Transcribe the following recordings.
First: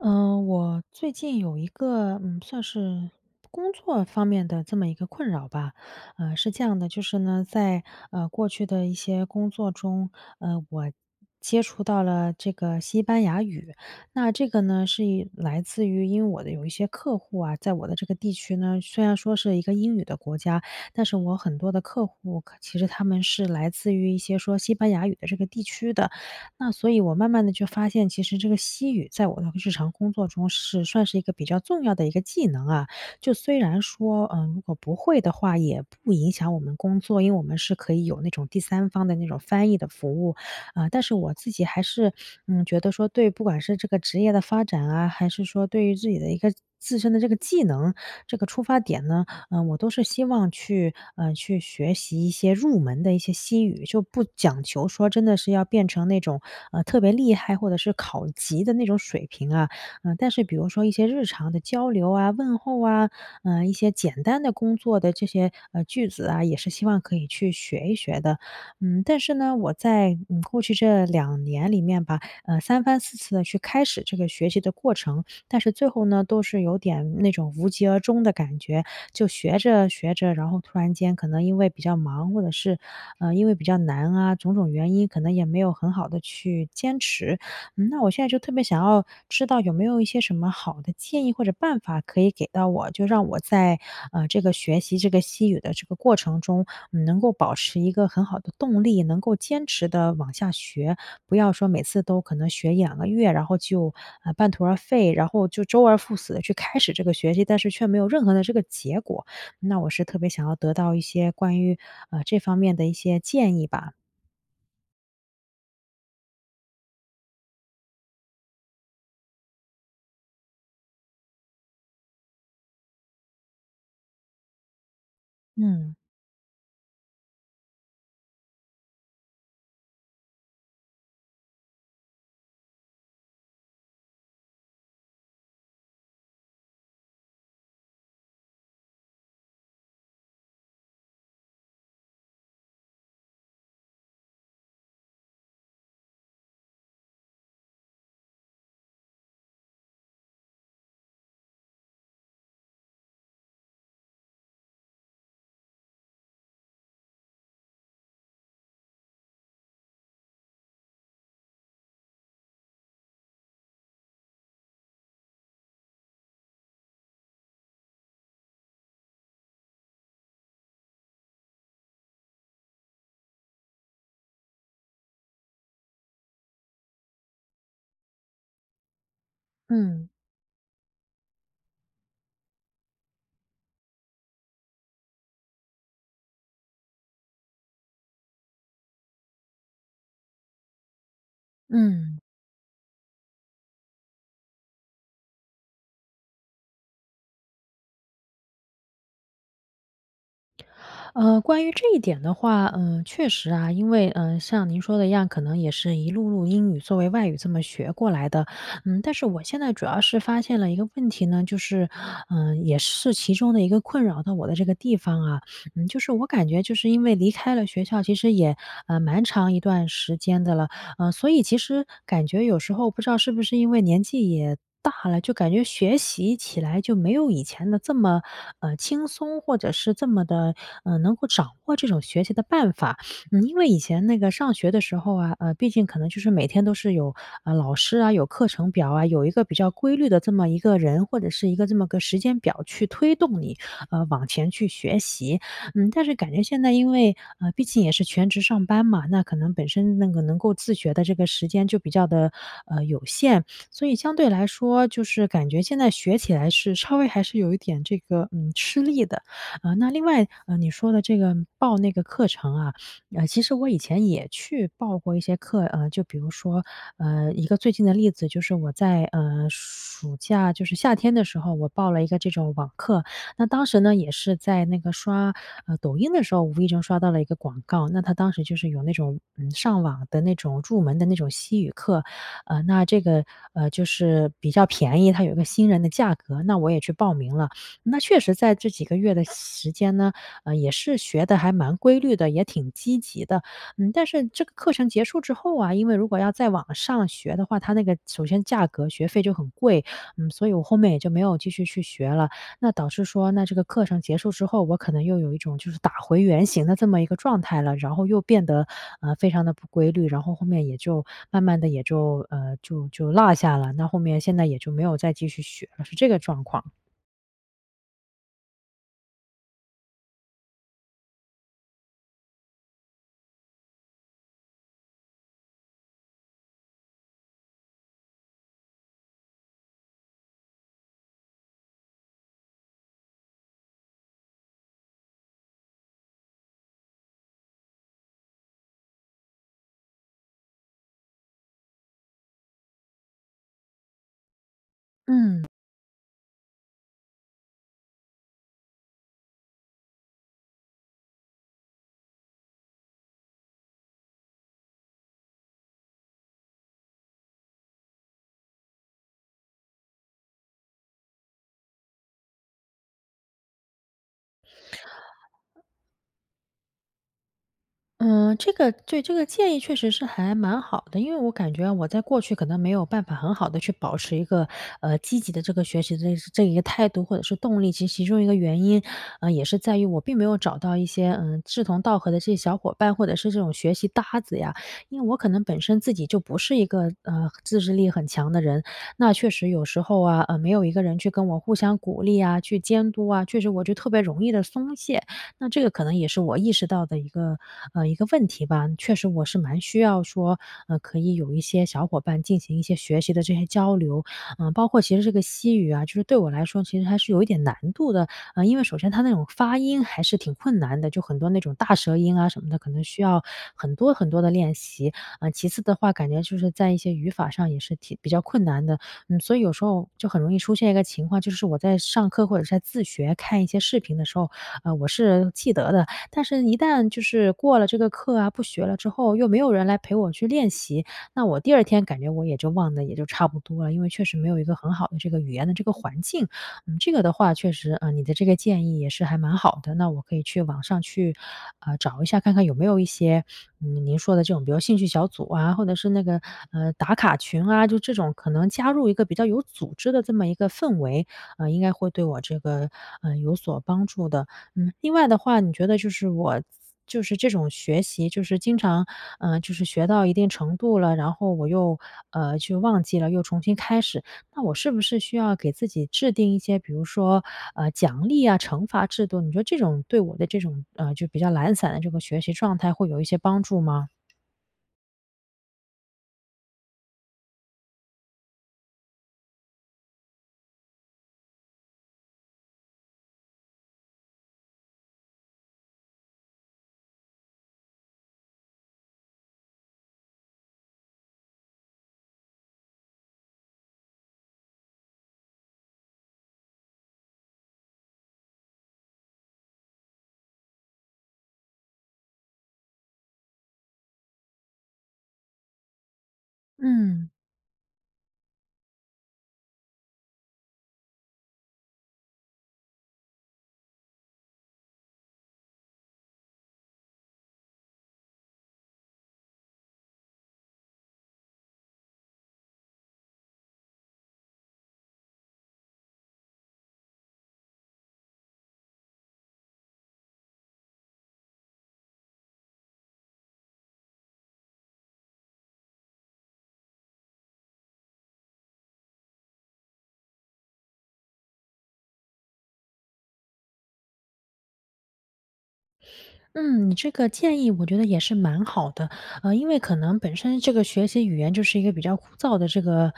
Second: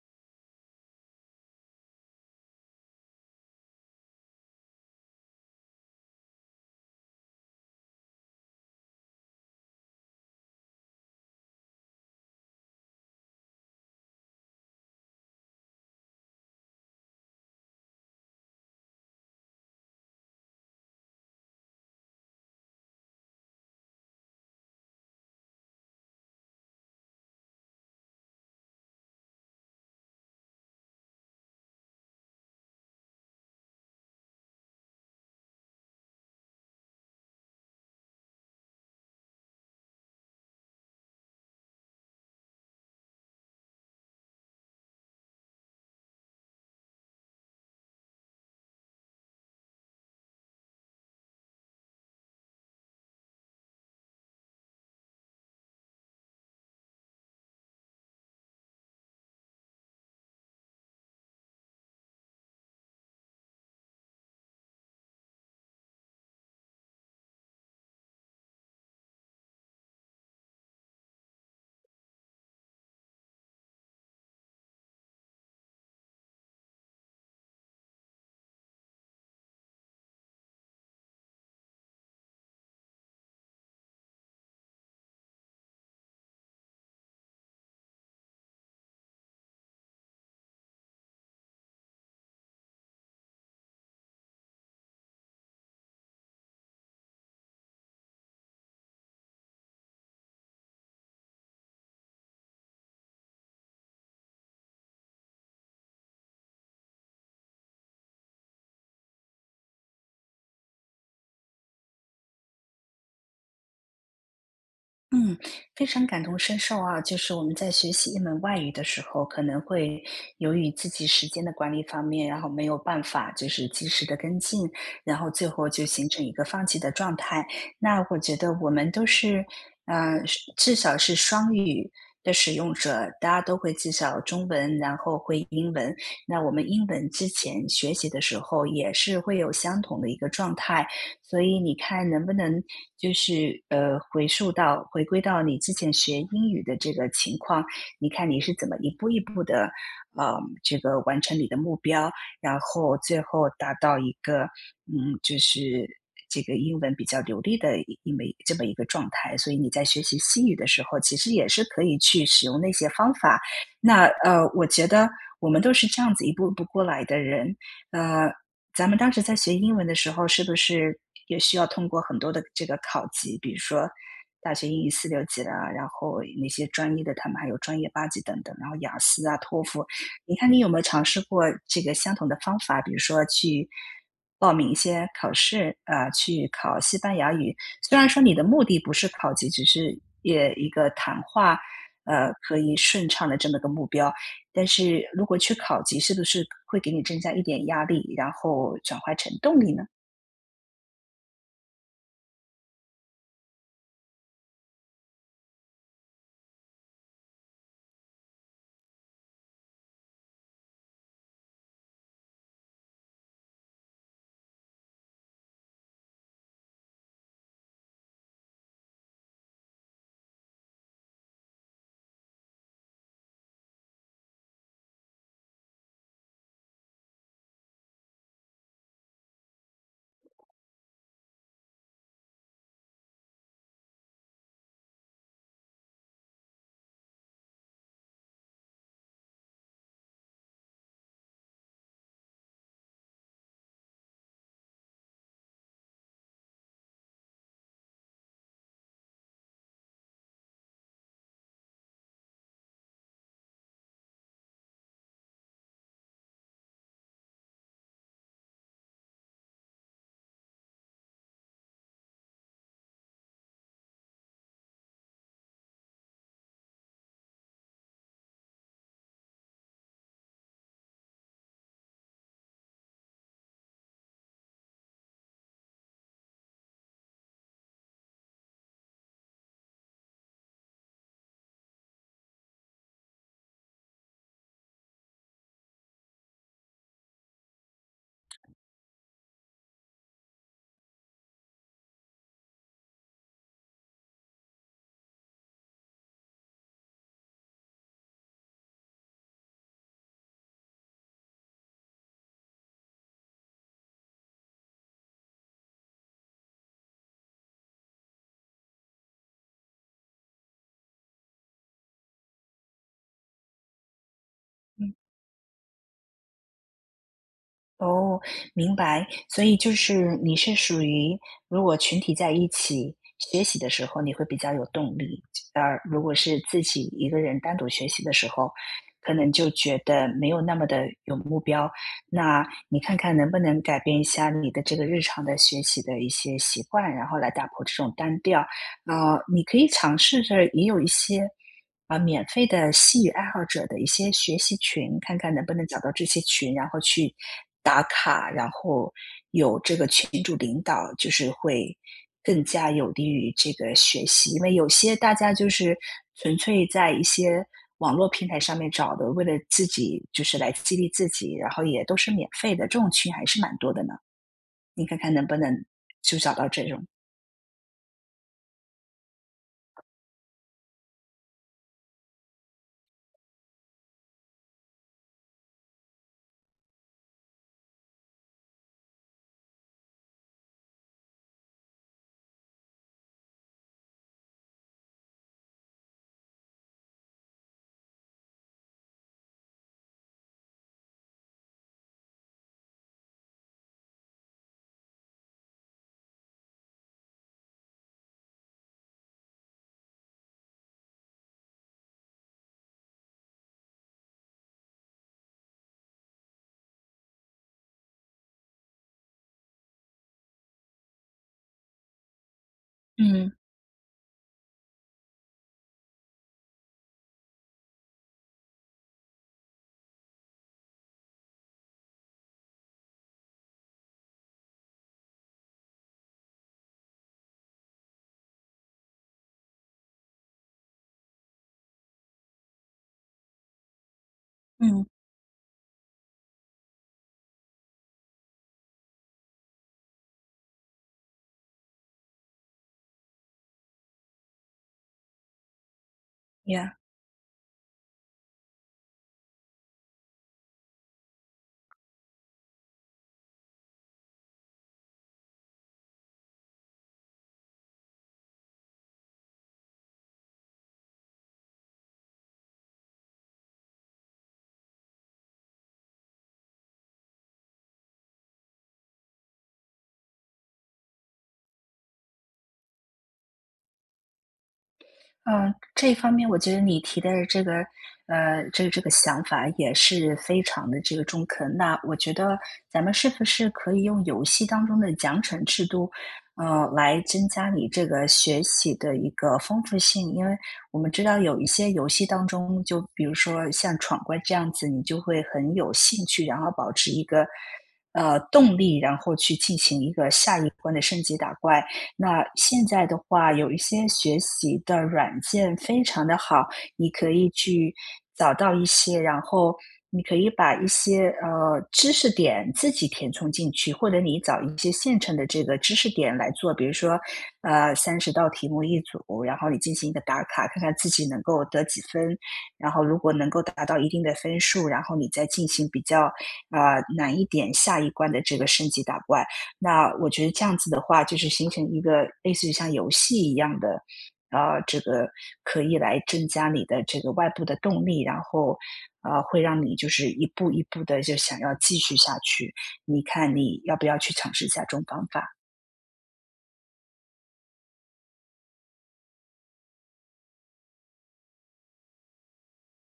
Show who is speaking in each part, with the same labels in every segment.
Speaker 1: 呃，我最近有一个，嗯，算是工作方面的这么一个困扰吧。呃，是这样的就是呢，在，呃，过去的一些工作中，呃，我接触到了这个西班牙语，那这个呢，是因来自于因为我的有一些客户啊，在我的这个地区呢，虽然说是一个英语的国家，但是我很多的客户，可其实他们是来自于一些说西班牙语的这个地区的。那所以我慢慢地就发现，其实这个西语在我的日常工作中是算是一个比较重要的一个技能啊，就虽然说，呃，如果不会的话，也不影响我们工作，因为我们是可以有那种第三方的那种翻译的服务，呃，但是我自己还是，嗯，觉得说，对不管是这个职业的发展啊，还是说对于自己的一个自身的这个技能，这个出发点呢，呃，我都是希望去，呃，去学习一些入门的一些西语。就不讲求说真的是要变成那种，呃，特别厉害，或者是考级的那种水平啊。呃，但是比如说一些日常的交流啊，问候啊，呃，一些简单的工作的这些，呃，句子啊，也是希望可以去学一学的。嗯，但是呢，我在，嗯，过去这2年里面吧，呃，3番4次地去开始这个学习的过程，但是最后呢都是有点那种无疾而终的感觉。就学着学着，然后突然间可能因为比较忙，或者是，呃，因为比较难啊，种种原因可能也没有很好地去坚持。那我现在就特别想要知道有没有一些什么好的建议或者办法可以给到我，就让我在，呃，这个学习这个西语的这个过程中，嗯，能够保持一个很好的动力，能够坚持地往下学，不要说每次都可能学1-2个月，然后就，呃，半途而废，然后就周而复始地去开始这个学习，但是却没有任何的这个结果。那我是特别想要得到一些关于，呃，这方面的一些建议吧。
Speaker 2: 嗯，非常感同身受啊，就是我们在学习一门外语的时候，可能会由于自己时间的管理方面，然后没有办法就是及时地跟进，然后最后就
Speaker 1: 嗯。
Speaker 2: 形成一个放弃的状态。那我觉得我们都是，呃，是至少是双语的使用者，大家都会至少中文，然后会英文，那我们英文之前学习的时候也是会有相同的一个状态，所以你看能不能就是，呃，回溯到回归到你之前学英语的这个情况，你看你是怎么一步一步地，啊，这个完成你的目标，然后最后达到一个，嗯，就是这个英文比较流利地英文这么一个状态。所以你在学习西语的时候，其实也是可以去使用那些方法。那，呃，我觉得我们都是这样子一步步过来的人。呃，咱们当时在学英文的时候，是不是也需要通过很多的这个考级，比如说大学英语四六级的，然后那些专业的，它们还有专业八级等等，然后雅思啊托福，
Speaker 1: 嗯。
Speaker 2: 你看你有没有尝试过这个相同的方法，比如说去报名一些考试，啊，去考西班牙语？虽然说你的目的不是考级，只是也一个谈话，
Speaker 1: 嗯。
Speaker 2: 呃，可以顺畅地这么个目标，但是如果去考级是不是会给你增加一点压力，然后转化成动力呢？
Speaker 1: 呃，关于这一点的话，呃，确实啊，因为，嗯，像您说的一样，可能也是一路路英语作为外语这么学过来的。嗯，但是我现在主要是发现了一个问题呢就是嗯，也是其中的一个困扰到我的这个地方啊。嗯，就是我感觉就是因为离开了学校其实也，呃，蛮长一段时间的了。呃，所以其实感觉有时候不知道是不是因为年纪也大了，就感觉学习起来就没有以前地这么，呃，轻松，或者是这么地，呃，能够掌握这种学习的办法。嗯，因为以前那个上学的时候啊，呃，毕竟可能就是每天都是有，呃，老师啊、有课程表啊、有一个比较规律的这么一个人或者是一个这么个时间表去推动你，呃，往前去学习。嗯，但是感觉现在因为呃，毕竟也是全职上班嘛，那可能本身那个能够自学的这个时间就比较地，呃，有限，所以相对来说就是感觉现在学起来是稍微还是有一点这个，呃，吃力的。啊，那另外，呃，你说的这个报那个课程啊，呃，其实我以前也去报过一些课。呃，就比如说，呃，一个最近的例子，就是我在，呃，暑假就是夏天的时候，我报了一个这种网课。那当时呢也是在那个刷，呃，抖音的时候无意中刷到了一个广告，那它当时就是有那种，嗯，上网的那种入门的那种西语课。呃，那这个，呃，就是比较便宜，它有个新人的价格，那我也去报名了。那确实在这几个月的时间呢，呃，也是学得还蛮规律的，也挺积极的。嗯，但是这个课程结束之后啊，因为如果要再往上学的话，它那个首先价格学费就很贵，嗯，所以我后面也就没有继续去学了。那导致说那这个课程结束之后，我可能又有一种就是打回原形的这么一个状态了，然后又变得，呃，非常地不规律。然后后面也就慢慢地也就嗯，就就落下了，那后面现在也就没
Speaker 2: 嗯。
Speaker 1: 有再继续学了，是这个状况。
Speaker 2: 哦，明白。所以就是你是属于如果群体在一起学习的时候，你会比较有动力，啊，如果是自己一个人单独学习的时候，可能就觉得没有那么地有目标，那你看看能不能改变一下你的这个日常的学习的一些习惯，然后来打破这种单调？啊，你可以尝试着也有一些，啊，免费的西语爱好者的一些学习群，看看能
Speaker 1: 嗯。
Speaker 2: 不能找到这些群，然后去打卡，然后有这个群主领导，就是会更加有利于这个学习。因为有些大家就是纯粹在一些网络平台上面找的，为了自己就是来激励自己，然后也都是免费的，这种群还是蛮多的呢。你看看能不能就找到这种？
Speaker 1: 嗯，这个对，这个建议确实是还蛮好的，因为我感觉我在过去可能没有办法很好地去保持一个，呃，积极的这个学习的这一个态度，或者是动力，其实其中一个原因，呃，也是在于我并没有找到一些，呃，志同道合的这些小伙伴，或者是这种学习搭子呀。因为我可能本身自己就不是一个，呃，自制力很强的人，那确实有时候啊，呃，没有一个人去跟我互相鼓励啊，去监督啊，确实我觉得特别容易地松懈，那这个可能也是我意识到的一个，呃一个问题吧。确实我是蛮需要说，呃，可以有一些小伙伴进行一些学习的这些交流，呃，包括其实这个西语啊，就是对我来说其实还是有一点难度的，呃，因为首先它那种发音还是挺困难的，就很多那种大舌音啊什么的，可能需要
Speaker 2: 嗯。
Speaker 1: 很多很多地练习，呃，其次的话，感觉就是在一些语法上也是挺比较困难的。嗯，所以有时候就很容易出现一个情况，就是我在上课或者是在自学看一些视频的时候，呃，我是记得的，但是一旦就是过了这个课啊，不学了之后，又没有人来陪我去练习，那我第2天感觉我也就忘得也就差不多了，因为确实没有一个很好
Speaker 2: 嗯。
Speaker 1: 的这个语言的这个环境，嗯，这个的话确实，呃，你的这个建议也是还蛮好的，那我可以去网上去，呃，找一下，看看有没有一些，呃，您说的这种兴趣小组啊，或者是那个，
Speaker 2: 呀。
Speaker 1: 呃，打卡群啊，就这种可能加入一个比较有组织的这么一个氛围，呃，应该会对我这个，呃，有所帮助的。嗯，另外的话，你觉得就是我就是这种学习，就是经常，呃，就是学到一定程度了，然后我又，呃，去忘记了，又重新开始，那我是不是需要给自己制定一些，比如说，呃，奖励啊，惩罚制度，你觉得这种对我的这种，呃，就比较懒散的这个学习状态会有一些帮助吗？
Speaker 2: 嗯，这方面我觉得你提的这个，呃，这这个想法也是非常地这个中肯，那我觉得咱们是不是可以用游戏当中的奖惩制度，呃，来增加你这个学习的一个丰富性。因为我们知道有一些游戏当中，就比如说像闯关这样子，你就会很有兴趣，然后保持一个，呃，动力，然后去进行一个下一波的升级打怪。那现在的话有一些学习的软件非常地好，你可
Speaker 1: 嗯。
Speaker 2: 以去找到一些，然后你可以把一些，呃，知识点自己填充进去，或者你找一些现成的这个知识点来做，比如说，呃，30道题目一组，然后你进行一个打卡，看看自己能够得几分，然后如果能够达到一定的分数，然后你再进行比较，呃，难一点下一关的这个升级打怪，那我觉得这样子的话，就是形成一个类似于像游戏一样的，啊，这个可以来增加你的这个外部的动力，然后，呃，会让你就是一步一步地就想要继续下去，你看你要不要去尝试下这种方法？
Speaker 1: 嗯，这个建议我觉得也是蛮好的。呃，因为可能本身这个学习语言，就是一个比较枯燥的这个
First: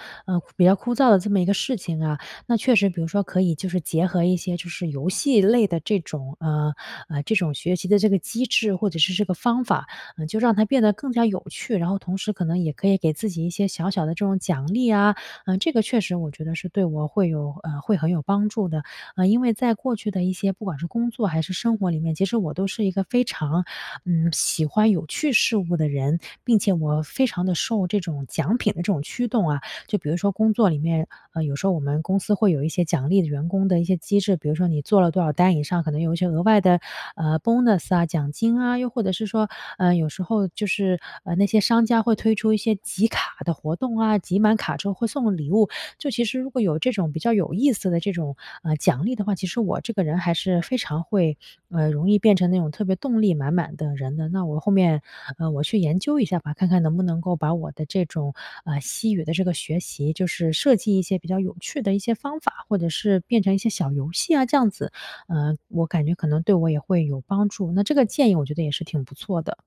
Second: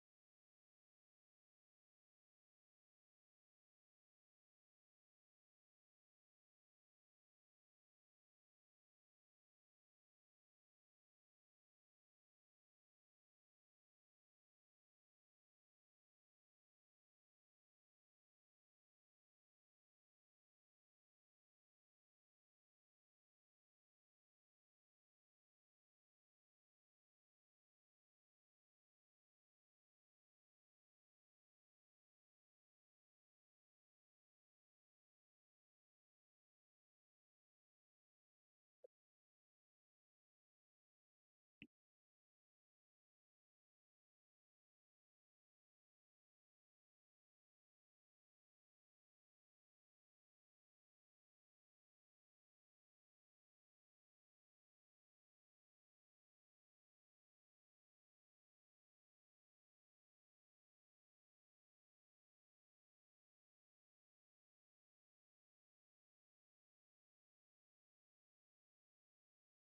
Speaker 1: 比较枯燥的这么一个事情啊。那确实比如说可以就是结合一些就是游戏类的这种，呃呃这种学习的这个机制，或者是这个方法，就让它变得更加有趣。然后同时可能，也可以给自己一些小小的这种奖励啊。这个确实我觉得对我会有，嗯会很有帮助的。啊，因为在过去的一些，不管是工作还是生活里面，其实我都是一个非常，嗯，喜欢有趣事物的人，并且我非常的受这种奖品的，这种驱动啊。就比如说工作里面，呃，有时候我们公司会有一些奖励的员工的一些机制，比如说你做了多少单以上，可能有一些额外的，呃，bonus 啊，奖金啊。又或者是说，呃，有时候就是，呃，那些商家，会推出一些集卡的活动啊，集满卡之后会送礼物。就其实如果有这种比较有意思的这种，呃，奖励的话，其实我这个人还是非常会，呃容易变成那种特别动力满满的人的。那我后面，呃我去研究一下吧，看看能不能够把我的这种，呃，西语的这个学习，就是设计一些比较有趣的一些方法，或者是变成一些小游戏啊，这样子，呃，我感觉可能对我也会有帮助，那这个建议我觉得也是挺不错的。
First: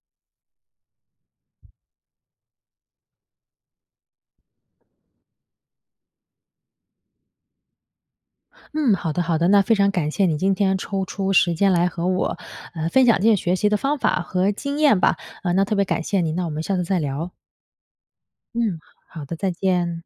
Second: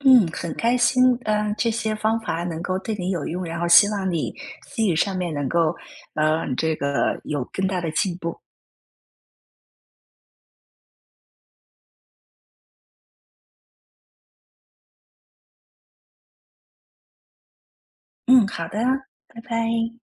Speaker 2: 嗯，很开心，呃，这些方法能够对你有用，然后希望你，西语上面能够，呃，这个有更大的进步。
Speaker 1: 嗯，好的好的，那非常感谢你今天抽出时间，来和我，呃，分享这些学习的方法和经验吧。呃，那特别感谢你，那我们下次再聊。
Speaker 2: 嗯，好
Speaker 1: 嗯，
Speaker 2: 的，
Speaker 1: 好的，
Speaker 2: 拜
Speaker 1: 再
Speaker 2: 拜。
Speaker 1: 见。